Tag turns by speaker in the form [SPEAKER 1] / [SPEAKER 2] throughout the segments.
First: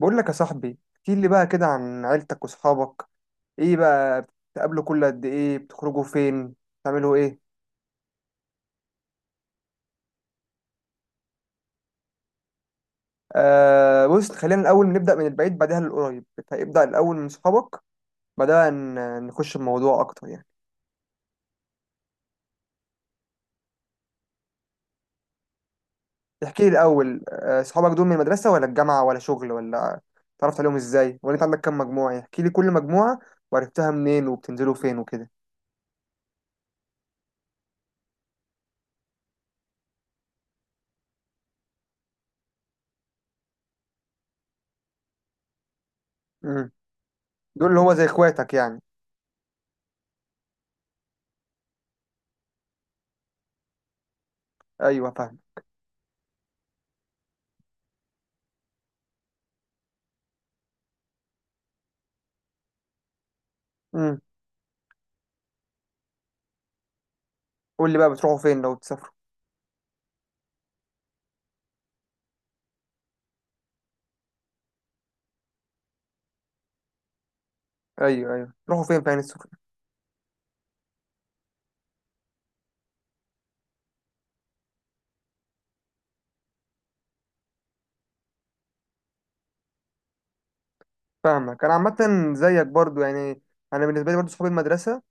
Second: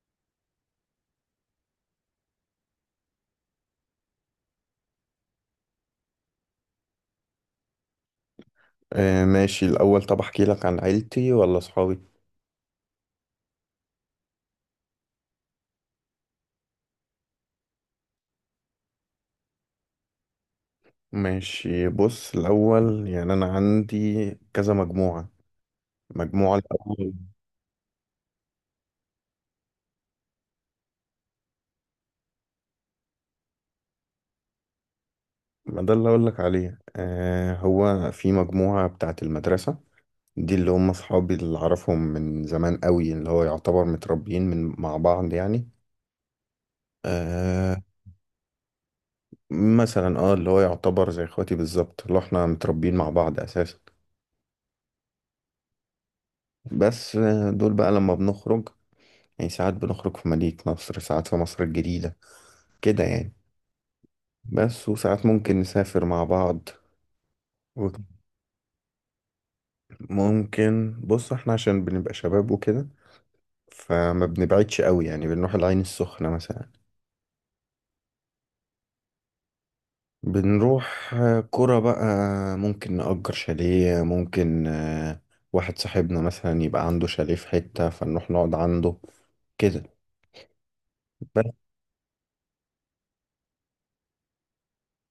[SPEAKER 1] بقول لك يا صاحبي، احكي لي بقى كده عن عيلتك واصحابك. ايه بقى، بتقابلوا كل قد ايه؟ بتخرجوا فين؟ بتعملوا ايه؟
[SPEAKER 2] آه، ماشي. الأول، طب أحكي لك عن عيلتي ولا صحابي؟
[SPEAKER 1] آه، بص، خلينا الاول نبدا من البعيد بعدها للقريب. ابدا الاول من صحابك، بعدها نخش الموضوع اكتر يعني.
[SPEAKER 2] ماشي، بص. الأول يعني أنا عندي كذا مجموعة. مجموعة
[SPEAKER 1] احكي لي
[SPEAKER 2] الأول،
[SPEAKER 1] الاول، صحابك دول من المدرسه ولا الجامعه ولا شغل، ولا تعرفت عليهم ازاي، ولا انت عندك كام مجموعه يعني؟ احكي لي كل مجموعه وعرفتها منين وبتنزلوا فين وكده.
[SPEAKER 2] ما ده اللي أقول لك عليه. هو في مجموعة بتاعة المدرسة، دي اللي هم صحابي اللي أعرفهم من زمان قوي، اللي هو يعتبر متربيين مع بعض يعني.
[SPEAKER 1] امم. دول
[SPEAKER 2] آه.
[SPEAKER 1] اللي هو زي اخواتك يعني؟
[SPEAKER 2] مثلا اللي هو يعتبر زي اخواتي بالظبط، اللي احنا متربيين مع بعض أساسا.
[SPEAKER 1] ايوه، فاهم.
[SPEAKER 2] بس دول بقى لما بنخرج، يعني ساعات بنخرج في مدينة نصر، ساعات في مصر الجديدة كده يعني.
[SPEAKER 1] امم.
[SPEAKER 2] بس وساعات ممكن نسافر مع بعض.
[SPEAKER 1] قول لي بقى بتروحوا فين لو تسافروا.
[SPEAKER 2] وممكن، بص، احنا عشان بنبقى شباب وكده فما بنبعدش قوي، يعني بنروح العين السخنة مثلا.
[SPEAKER 1] ايوه، ايوه، تروحوا فين في عين السخنه؟
[SPEAKER 2] بنروح قرى بقى. ممكن نأجر شاليه، ممكن واحد صاحبنا مثلا يبقى عنده شاليه في حتة فنروح نقعد عنده كده. بس.
[SPEAKER 1] فاهمك انا عامه، زيك برضو يعني. انا بالنسبه لي برضو صحاب المدرسه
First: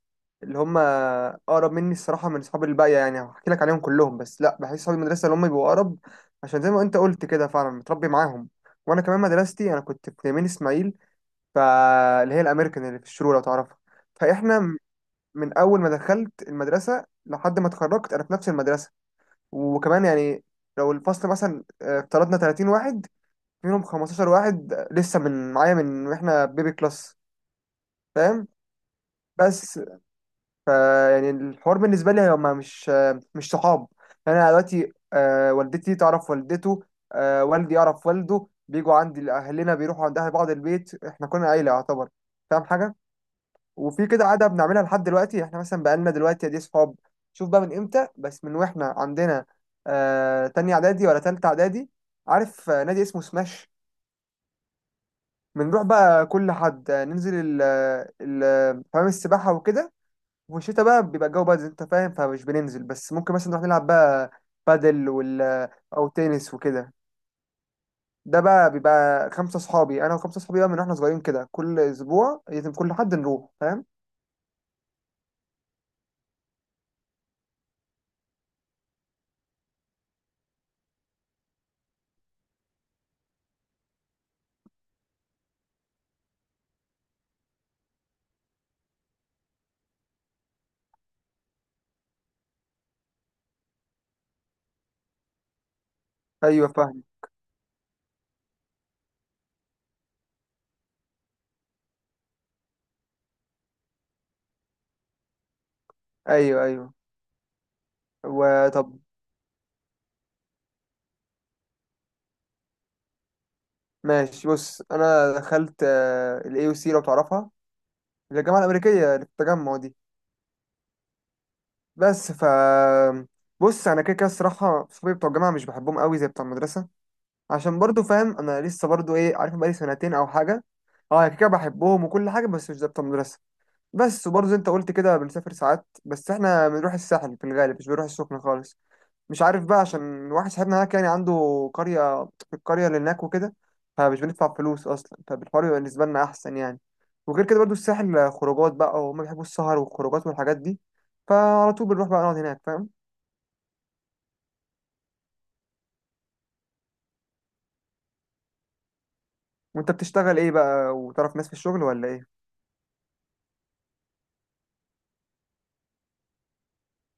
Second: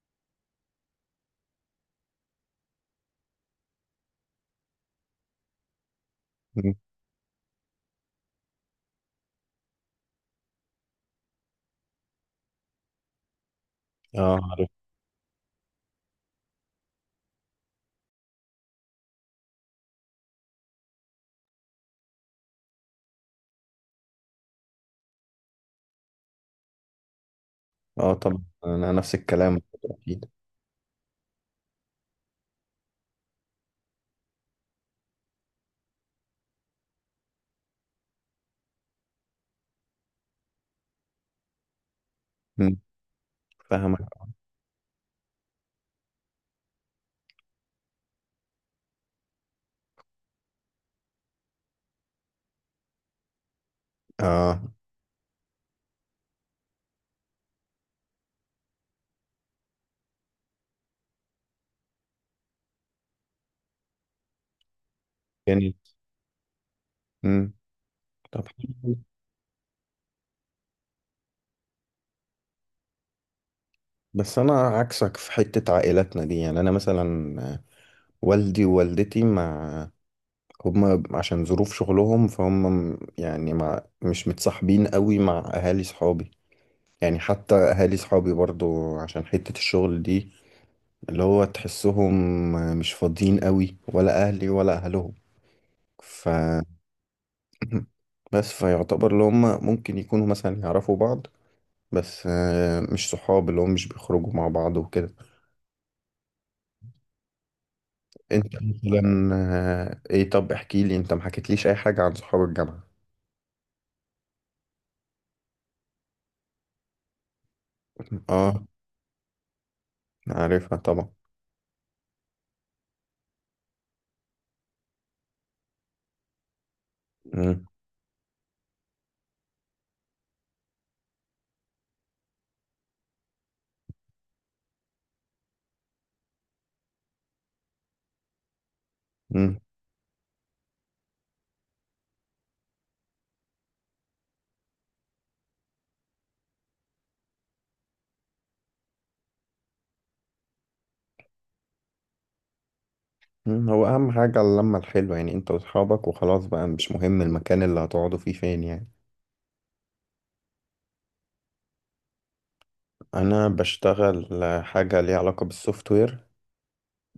[SPEAKER 1] اللي هم اقرب مني الصراحه من صحاب الباقيه، يعني هحكي لك عليهم كلهم، بس لا، بحس صحاب المدرسه اللي هم بيبقوا اقرب. عشان زي
[SPEAKER 2] م.
[SPEAKER 1] ما انت قلت كده فعلا متربي معاهم. وانا كمان مدرستي، انا كنت في يمين اسماعيل، فاللي هي الامريكان اللي في الشروق لو تعرفها.
[SPEAKER 2] اه،
[SPEAKER 1] فاحنا
[SPEAKER 2] عارف.
[SPEAKER 1] من اول ما دخلت المدرسه لحد ما اتخرجت انا في نفس المدرسه. وكمان يعني لو الفصل مثلا افترضنا 30 واحد، منهم 15 واحد لسه من معايا من واحنا بيبي كلاس.
[SPEAKER 2] اه، طبعا
[SPEAKER 1] فاهم.
[SPEAKER 2] انا نفس الكلام
[SPEAKER 1] بس
[SPEAKER 2] اكيد.
[SPEAKER 1] فا يعني الحوار بالنسبه لي هما مش صحاب. يعني انا دلوقتي والدتي تعرف والدته، والدي يعرف والده، بيجوا عندي، اهلنا بيروحوا عند اهل بعض، البيت احنا كنا عيله يعتبر. فاهم
[SPEAKER 2] م.
[SPEAKER 1] حاجه؟
[SPEAKER 2] فاهمك.
[SPEAKER 1] وفي كده عاده بنعملها لحد دلوقتي، احنا مثلا بقالنا دلوقتي دي صحاب، شوف بقى من امتى، بس من واحنا عندنا تانية اعدادي ولا تالتة اعدادي. عارف نادي اسمه سماش؟
[SPEAKER 2] اه،
[SPEAKER 1] بنروح بقى كل حد، ننزل حمام السباحه وكده. والشتا بقى بيبقى الجو بقى زي انت فاهم، فمش بننزل. بس ممكن مثلا نروح نلعب بقى بادل
[SPEAKER 2] يعني.
[SPEAKER 1] او تنس وكده.
[SPEAKER 2] م.
[SPEAKER 1] ده
[SPEAKER 2] طب،
[SPEAKER 1] بقى
[SPEAKER 2] حلو.
[SPEAKER 1] بيبقى خمسة صحابي، انا وخمسة صحابي بقى من واحنا صغيرين كده. كل اسبوع لازم كل حد نروح، فاهم.
[SPEAKER 2] بس انا عكسك في حتة عائلاتنا دي. يعني انا مثلا والدي ووالدتي، مع هما عشان ظروف شغلهم فهم يعني مش متصاحبين قوي مع اهالي صحابي. يعني حتى اهالي صحابي برضو، عشان حتة الشغل دي، اللي هو تحسهم مش فاضيين قوي، ولا اهلي ولا اهلهم. ف
[SPEAKER 1] ايوه فاهم.
[SPEAKER 2] بس فيعتبر اللي هم ممكن يكونوا مثلا يعرفوا بعض، بس مش صحاب، اللي هم مش بيخرجوا مع بعض وكده.
[SPEAKER 1] ايوه، ايوه.
[SPEAKER 2] انت
[SPEAKER 1] وطب،
[SPEAKER 2] مثلا آه، ايه طب احكي لي، انت ما حكيتليش اي حاجة عن صحاب الجامعة.
[SPEAKER 1] ماشي بص، انا دخلت الاي او سي لو تعرفها، اللي هي الجامعه
[SPEAKER 2] اه،
[SPEAKER 1] الامريكيه اللي في التجمع دي.
[SPEAKER 2] عارفها طبعا.
[SPEAKER 1] بس بص، انا كده كده الصراحه صحابي بتوع الجامعه مش بحبهم قوي زي بتوع المدرسه.
[SPEAKER 2] مم.
[SPEAKER 1] عشان برضو فاهم، انا لسه برضو ايه عارف، بقالي سنتين او حاجه. اه يعني كده بحبهم وكل حاجه، بس مش ضابطه مدرسه. بس وبرضو زي انت قلت كده، بنسافر ساعات، بس احنا بنروح الساحل في الغالب، مش بنروح السخنه خالص، مش
[SPEAKER 2] مم.
[SPEAKER 1] عارف بقى. عشان واحد صاحبنا هناك يعني عنده قريه، في القريه اللي هناك وكده. فمش بندفع فلوس اصلا، فبالحوار يبقى بالنسبه لنا احسن يعني. وغير كده برضو الساحل خروجات بقى، وهم بيحبوا السهر والخروجات والحاجات دي، فعلى طول بنروح بقى نقعد هناك، فاهم.
[SPEAKER 2] مم. هو اهم حاجة اللمة الحلوة، يعني انت واصحابك وخلاص بقى، مش مهم المكان اللي هتقعدوا فيه فين يعني.
[SPEAKER 1] وانت بتشتغل ايه بقى؟ وتعرف ناس في الشغل ولا ايه؟
[SPEAKER 2] انا بشتغل حاجة ليها علاقة بالسوفت وير.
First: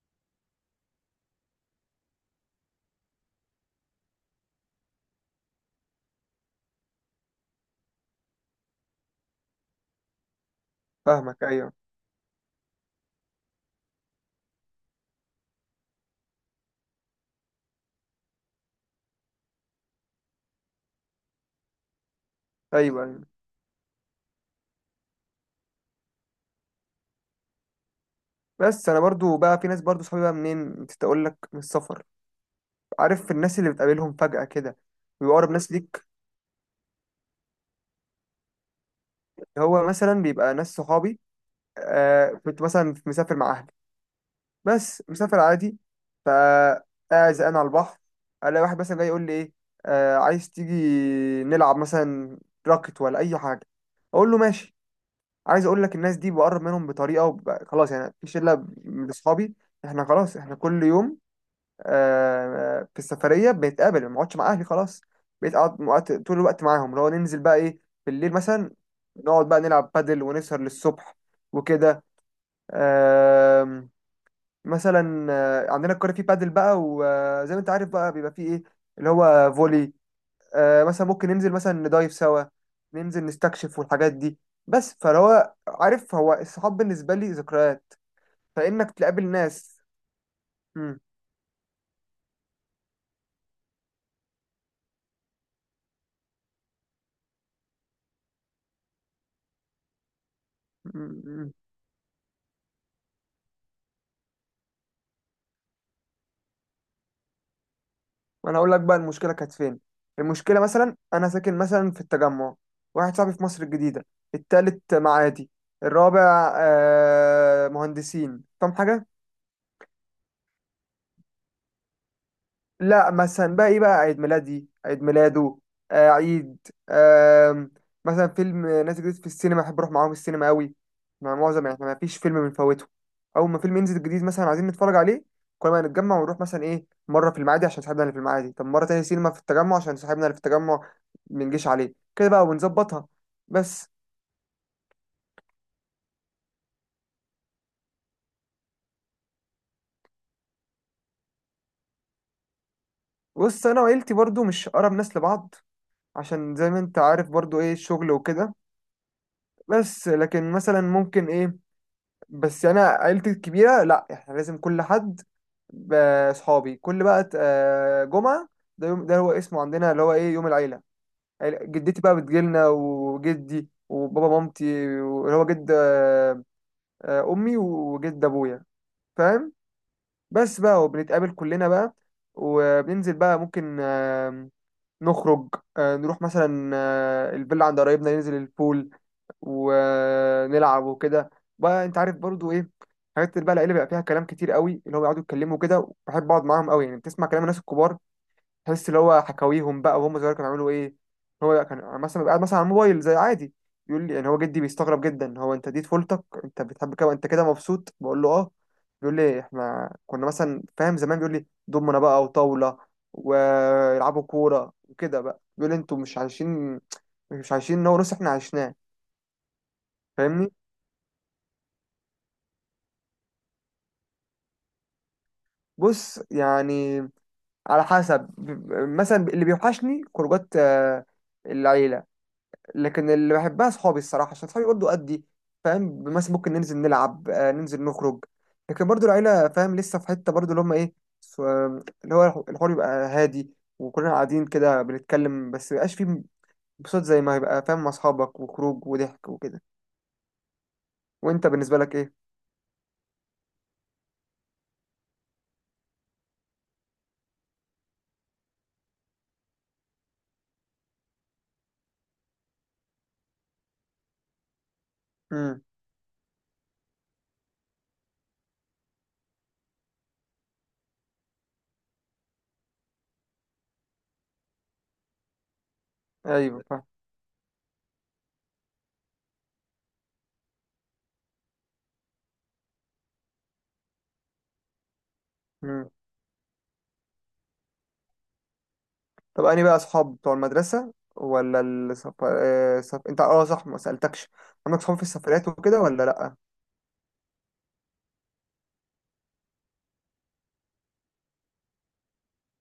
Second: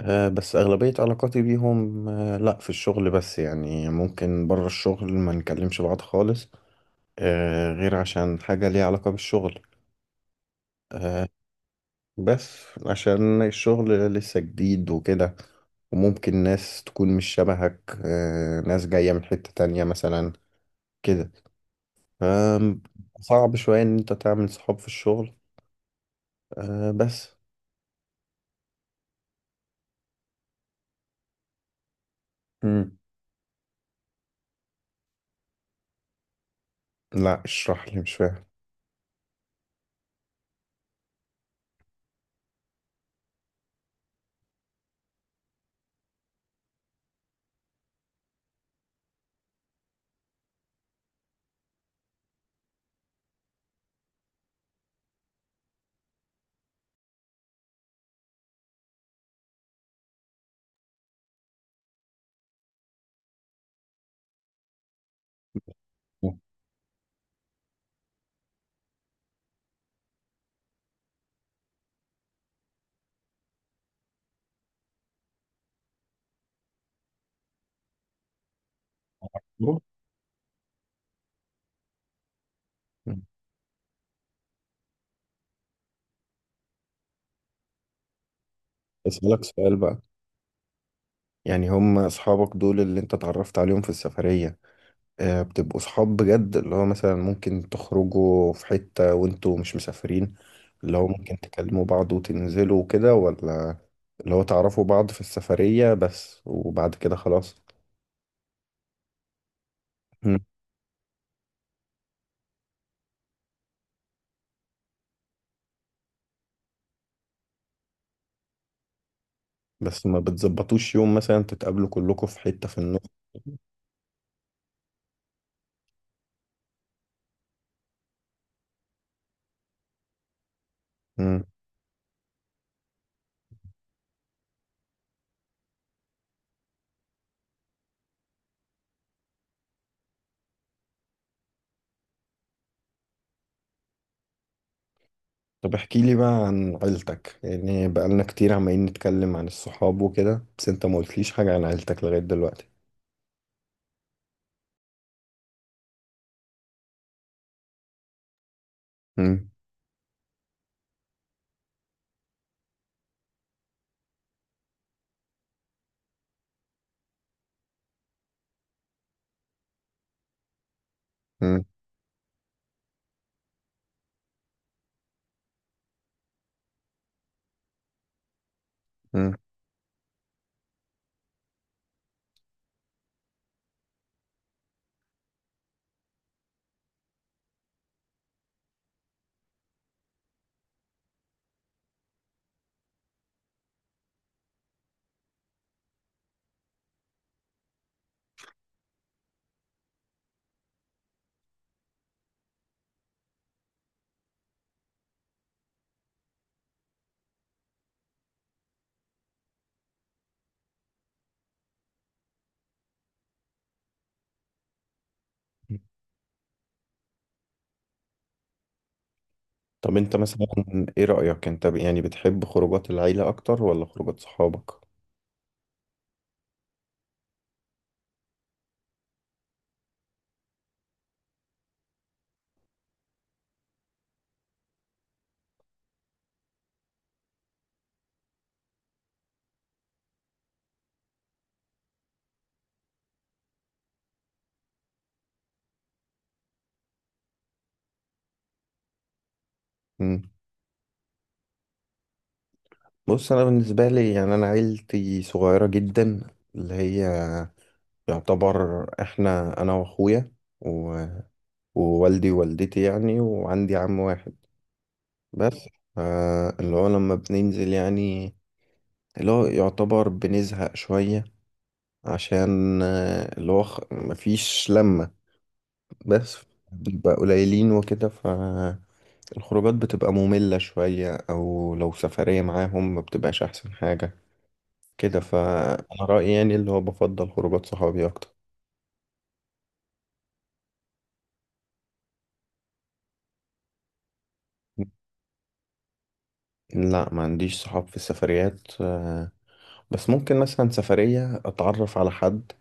[SPEAKER 2] بس اغلبية علاقاتي بيهم، لا في الشغل بس. يعني ممكن بره الشغل ما نكلمش بعض خالص، غير عشان حاجة ليها علاقة بالشغل. آه،
[SPEAKER 1] فاهمك، ايوه،
[SPEAKER 2] بس عشان الشغل لسه جديد وكده، وممكن ناس تكون مش شبهك، ناس جاية من حتة تانية مثلا كده. آم،
[SPEAKER 1] ايوه.
[SPEAKER 2] صعب شوية إن أنت تعمل صحاب في الشغل، بس.
[SPEAKER 1] بس انا برضو بقى في ناس برضو صحابي بقى منين، نسيت اقول لك، من السفر.
[SPEAKER 2] مم.
[SPEAKER 1] عارف الناس اللي بتقابلهم فجأة كده، بيبقى اقرب ناس ليك.
[SPEAKER 2] لا، اشرح لي، مش فاهم.
[SPEAKER 1] هو مثلا بيبقى ناس صحابي. كنت مثلا مسافر مع اهلي، بس مسافر عادي، فقاعد زقان على البحر، الاقي واحد مثلا جاي يقول لي ايه، آه عايز تيجي نلعب مثلا راكت ولا اي حاجه، اقول له ماشي. عايز اقول لك الناس دي بقرب منهم بطريقه، خلاص يعني. في شله من اصحابي احنا خلاص، احنا كل يوم في السفريه بنتقابل، ما بقعدش مع اهلي خلاص. بقيت اقعد طول الوقت معاهم، اللي هو ننزل بقى ايه، بالليل مثلا نقعد بقى نلعب بادل ونسهر للصبح وكده. آم، مثلا عندنا الكوره فيه بادل بقى، وزي ما انت عارف بقى بيبقى فيه ايه، اللي هو
[SPEAKER 2] مم.
[SPEAKER 1] فولي. مثلا ممكن ننزل مثلا ندايف سوا، ننزل نستكشف والحاجات دي. بس فهو عارف، هو الصحاب بالنسبه لي ذكريات، فانك تقابل
[SPEAKER 2] أسألك سؤال
[SPEAKER 1] ناس.
[SPEAKER 2] بقى. يعني هم أصحابك دول اللي أنت اتعرفت عليهم في السفرية، بتبقوا صحاب بجد اللي هو مثلا ممكن تخرجوا في حتة وانتوا مش مسافرين، اللي هو ممكن
[SPEAKER 1] مم.
[SPEAKER 2] تكلموا بعض وتنزلوا وكده؟ ولا اللي هو تعرفوا بعض في السفرية بس وبعد كده خلاص؟
[SPEAKER 1] ما انا هقول لك بقى المشكله كانت فين.
[SPEAKER 2] مم.
[SPEAKER 1] المشكله مثلا، انا ساكن مثلا في التجمع، واحد صاحبي في مصر الجديده، التالت معادي، الرابع مهندسين. فاهم حاجه؟
[SPEAKER 2] بس ما بتظبطوش يوم مثلا تتقابلوا كلكم في حتة في النص؟
[SPEAKER 1] لا مثلا بقى ايه، بقى عيد ميلادي، عيد ميلاده، آه عيد آه مثلا فيلم نازل جديد في السينما، احب اروح معاهم السينما قوي. مع
[SPEAKER 2] مم.
[SPEAKER 1] معظم احنا ما فيش فيلم بنفوته، اول ما فيلم ينزل جديد مثلا عايزين نتفرج عليه. كل ما نتجمع ونروح مثلا ايه، مره في المعادي عشان صاحبنا اللي في المعادي، طب مره تانية سينما في التجمع عشان صاحبنا اللي في التجمع. منجيش عليه كده بقى ونظبطها. بس.
[SPEAKER 2] طب احكي لي بقى عن عيلتك. يعني بقالنا كتير عمالين نتكلم عن الصحاب وكده، بس انت ما قلتليش حاجة عن عيلتك لغاية دلوقتي.
[SPEAKER 1] بص، انا وعيلتي برضو مش اقرب ناس لبعض، عشان زي ما انت عارف برضو ايه الشغل وكده.
[SPEAKER 2] مم.
[SPEAKER 1] بس لكن مثلا ممكن ايه. بس يعني انا عيلتي الكبيره لا، احنا لازم كل حد ب- اصحابي كل بقى جمعه، ده يوم، ده هو اسمه عندنا اللي هو ايه يوم العيله.
[SPEAKER 2] مم.
[SPEAKER 1] جدتي بقى بتجيلنا، وجدي، وبابا، مامتي، اللي هو جد امي وجد ابويا. فاهم؟ بس بقى، وبنتقابل كلنا بقى، وبننزل بقى ممكن نخرج، نروح مثلا الفيلا عند قرايبنا، ننزل البول ونلعب وكده بقى. انت عارف برضو ايه، حاجات بقى العيله بيبقى فيها كلام كتير قوي، اللي هو بيقعدوا يتكلموا كده. بحب اقعد معاهم قوي يعني، بتسمع كلام الناس الكبار، تحس اللي هو حكاويهم بقى وهم صغير كانوا بيعملوا ايه. هو كان مثلا بيبقى قاعد مثلا على الموبايل زي عادي، يقول لي يعني، هو جدي بيستغرب جدا، هو انت دي طفولتك؟ انت بتحب كده؟ انت كده مبسوط؟ بقول له اه. بيقول لي احنا كنا مثلا فاهم زمان، بيقول لي دومنا بقى وطاوله، ويلعبوا كوره وكده بقى، بيقول
[SPEAKER 2] مم.
[SPEAKER 1] لي انتوا مش عايشين، مش عايشين نو نص احنا عشناه.
[SPEAKER 2] طب انت مثلا،
[SPEAKER 1] فاهمني؟
[SPEAKER 2] ايه رأيك انت يعني بتحب خروجات العيلة اكتر ولا خروجات صحابك؟
[SPEAKER 1] بص يعني على حسب. مثلا اللي بيوحشني خروجات العيلة، لكن اللي بحبها صحابي الصراحة، عشان صحابي برضه قدي. فاهم، مثلا ممكن ننزل نلعب، ننزل نخرج. لكن برضه العيلة فاهم لسه في حتة برضه اللي هم ايه، اللي هو الحوار يبقى هادي، وكلنا قاعدين كده بنتكلم، بس ميبقاش فيه انبساط زي ما هيبقى فاهم مع أصحابك، وخروج وضحك وكده.
[SPEAKER 2] مم.
[SPEAKER 1] وانت بالنسبة لك ايه؟
[SPEAKER 2] بص، انا بالنسبة لي يعني انا عيلتي صغيرة جدا، اللي هي يعتبر احنا انا واخويا و- ووالدي ووالدتي يعني، وعندي عم واحد
[SPEAKER 1] امم.
[SPEAKER 2] بس. اللي هو لما بننزل يعني، اللي هو يعتبر بنزهق شوية، عشان اللي هو مفيش لمة، بس
[SPEAKER 1] ايوه،
[SPEAKER 2] بنبقى قليلين وكده. ف الخروجات بتبقى مملة شوية، أو لو سفرية معاهم ما بتبقاش أحسن حاجة كده.
[SPEAKER 1] فاهم.
[SPEAKER 2] فأنا رأيي يعني اللي هو بفضل خروجات صحابي أكتر.
[SPEAKER 1] طب أنهي بقى أصحاب بتوع المدرسة ولا أنت، أه صح، ما سألتكش عندك صحاب في السفريات وكده ولا لأ؟
[SPEAKER 2] لا، ما عنديش صحاب في السفريات. بس ممكن مثلا سفرية أتعرف على حد،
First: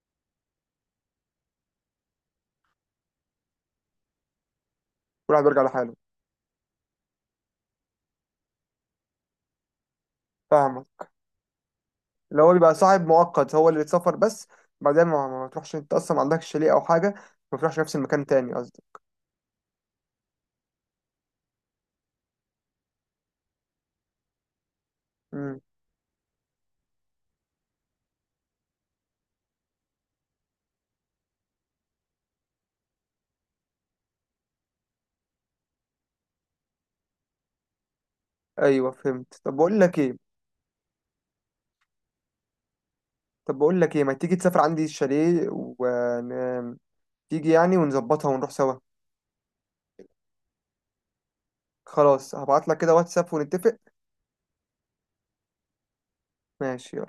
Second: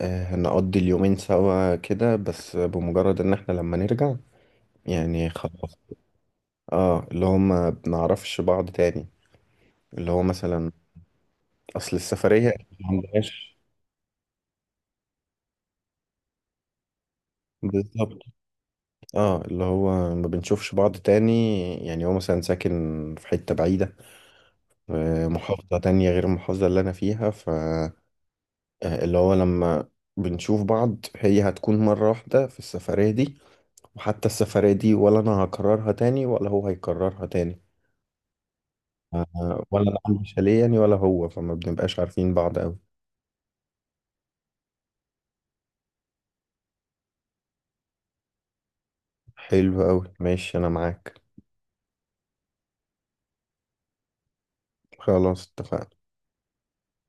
[SPEAKER 2] نقضي اليومين سوا كده، بس بمجرد إن إحنا لما نرجع يعني
[SPEAKER 1] كل واحد بيرجع
[SPEAKER 2] خلاص.
[SPEAKER 1] لحاله.
[SPEAKER 2] اه، اللي هو ما بنعرفش بعض تاني. اللي هو مثلا
[SPEAKER 1] فاهمك.
[SPEAKER 2] أصل
[SPEAKER 1] اللي
[SPEAKER 2] السفرية
[SPEAKER 1] هو بيبقى
[SPEAKER 2] ما
[SPEAKER 1] صاحب مؤقت
[SPEAKER 2] عندهاش.
[SPEAKER 1] هو اللي اتسافر بس. بعدين ما بتروحش، أنت أصلا ما عندكش شاليه أو حاجة، ما بتروحش نفس
[SPEAKER 2] بالظبط.
[SPEAKER 1] المكان تاني، قصدي.
[SPEAKER 2] اه، اللي هو ما بنشوفش بعض تاني. يعني هو مثلا ساكن في حتة بعيدة،
[SPEAKER 1] أمم.
[SPEAKER 2] محافظة تانية غير المحافظة اللي أنا فيها. ف اللي هو لما بنشوف بعض هي هتكون مرة واحدة في السفرية دي، وحتى السفرية دي ولا أنا هكررها تاني ولا هو هيكررها تاني.
[SPEAKER 1] أيوه فهمت. طب بقول
[SPEAKER 2] ولا أنا
[SPEAKER 1] لك إيه
[SPEAKER 2] عندي شاليه يعني ولا هو، فما بنبقاش عارفين بعض أوي.
[SPEAKER 1] طب بقول لك إيه ما تيجي تسافر عندي الشاليه تيجي يعني، ونظبطها ونروح سوا.
[SPEAKER 2] حلو أوي، ماشي، أنا معاك.
[SPEAKER 1] خلاص، هبعت لك كده واتساب ونتفق.
[SPEAKER 2] خلاص، اتفقنا.
[SPEAKER 1] ماشي.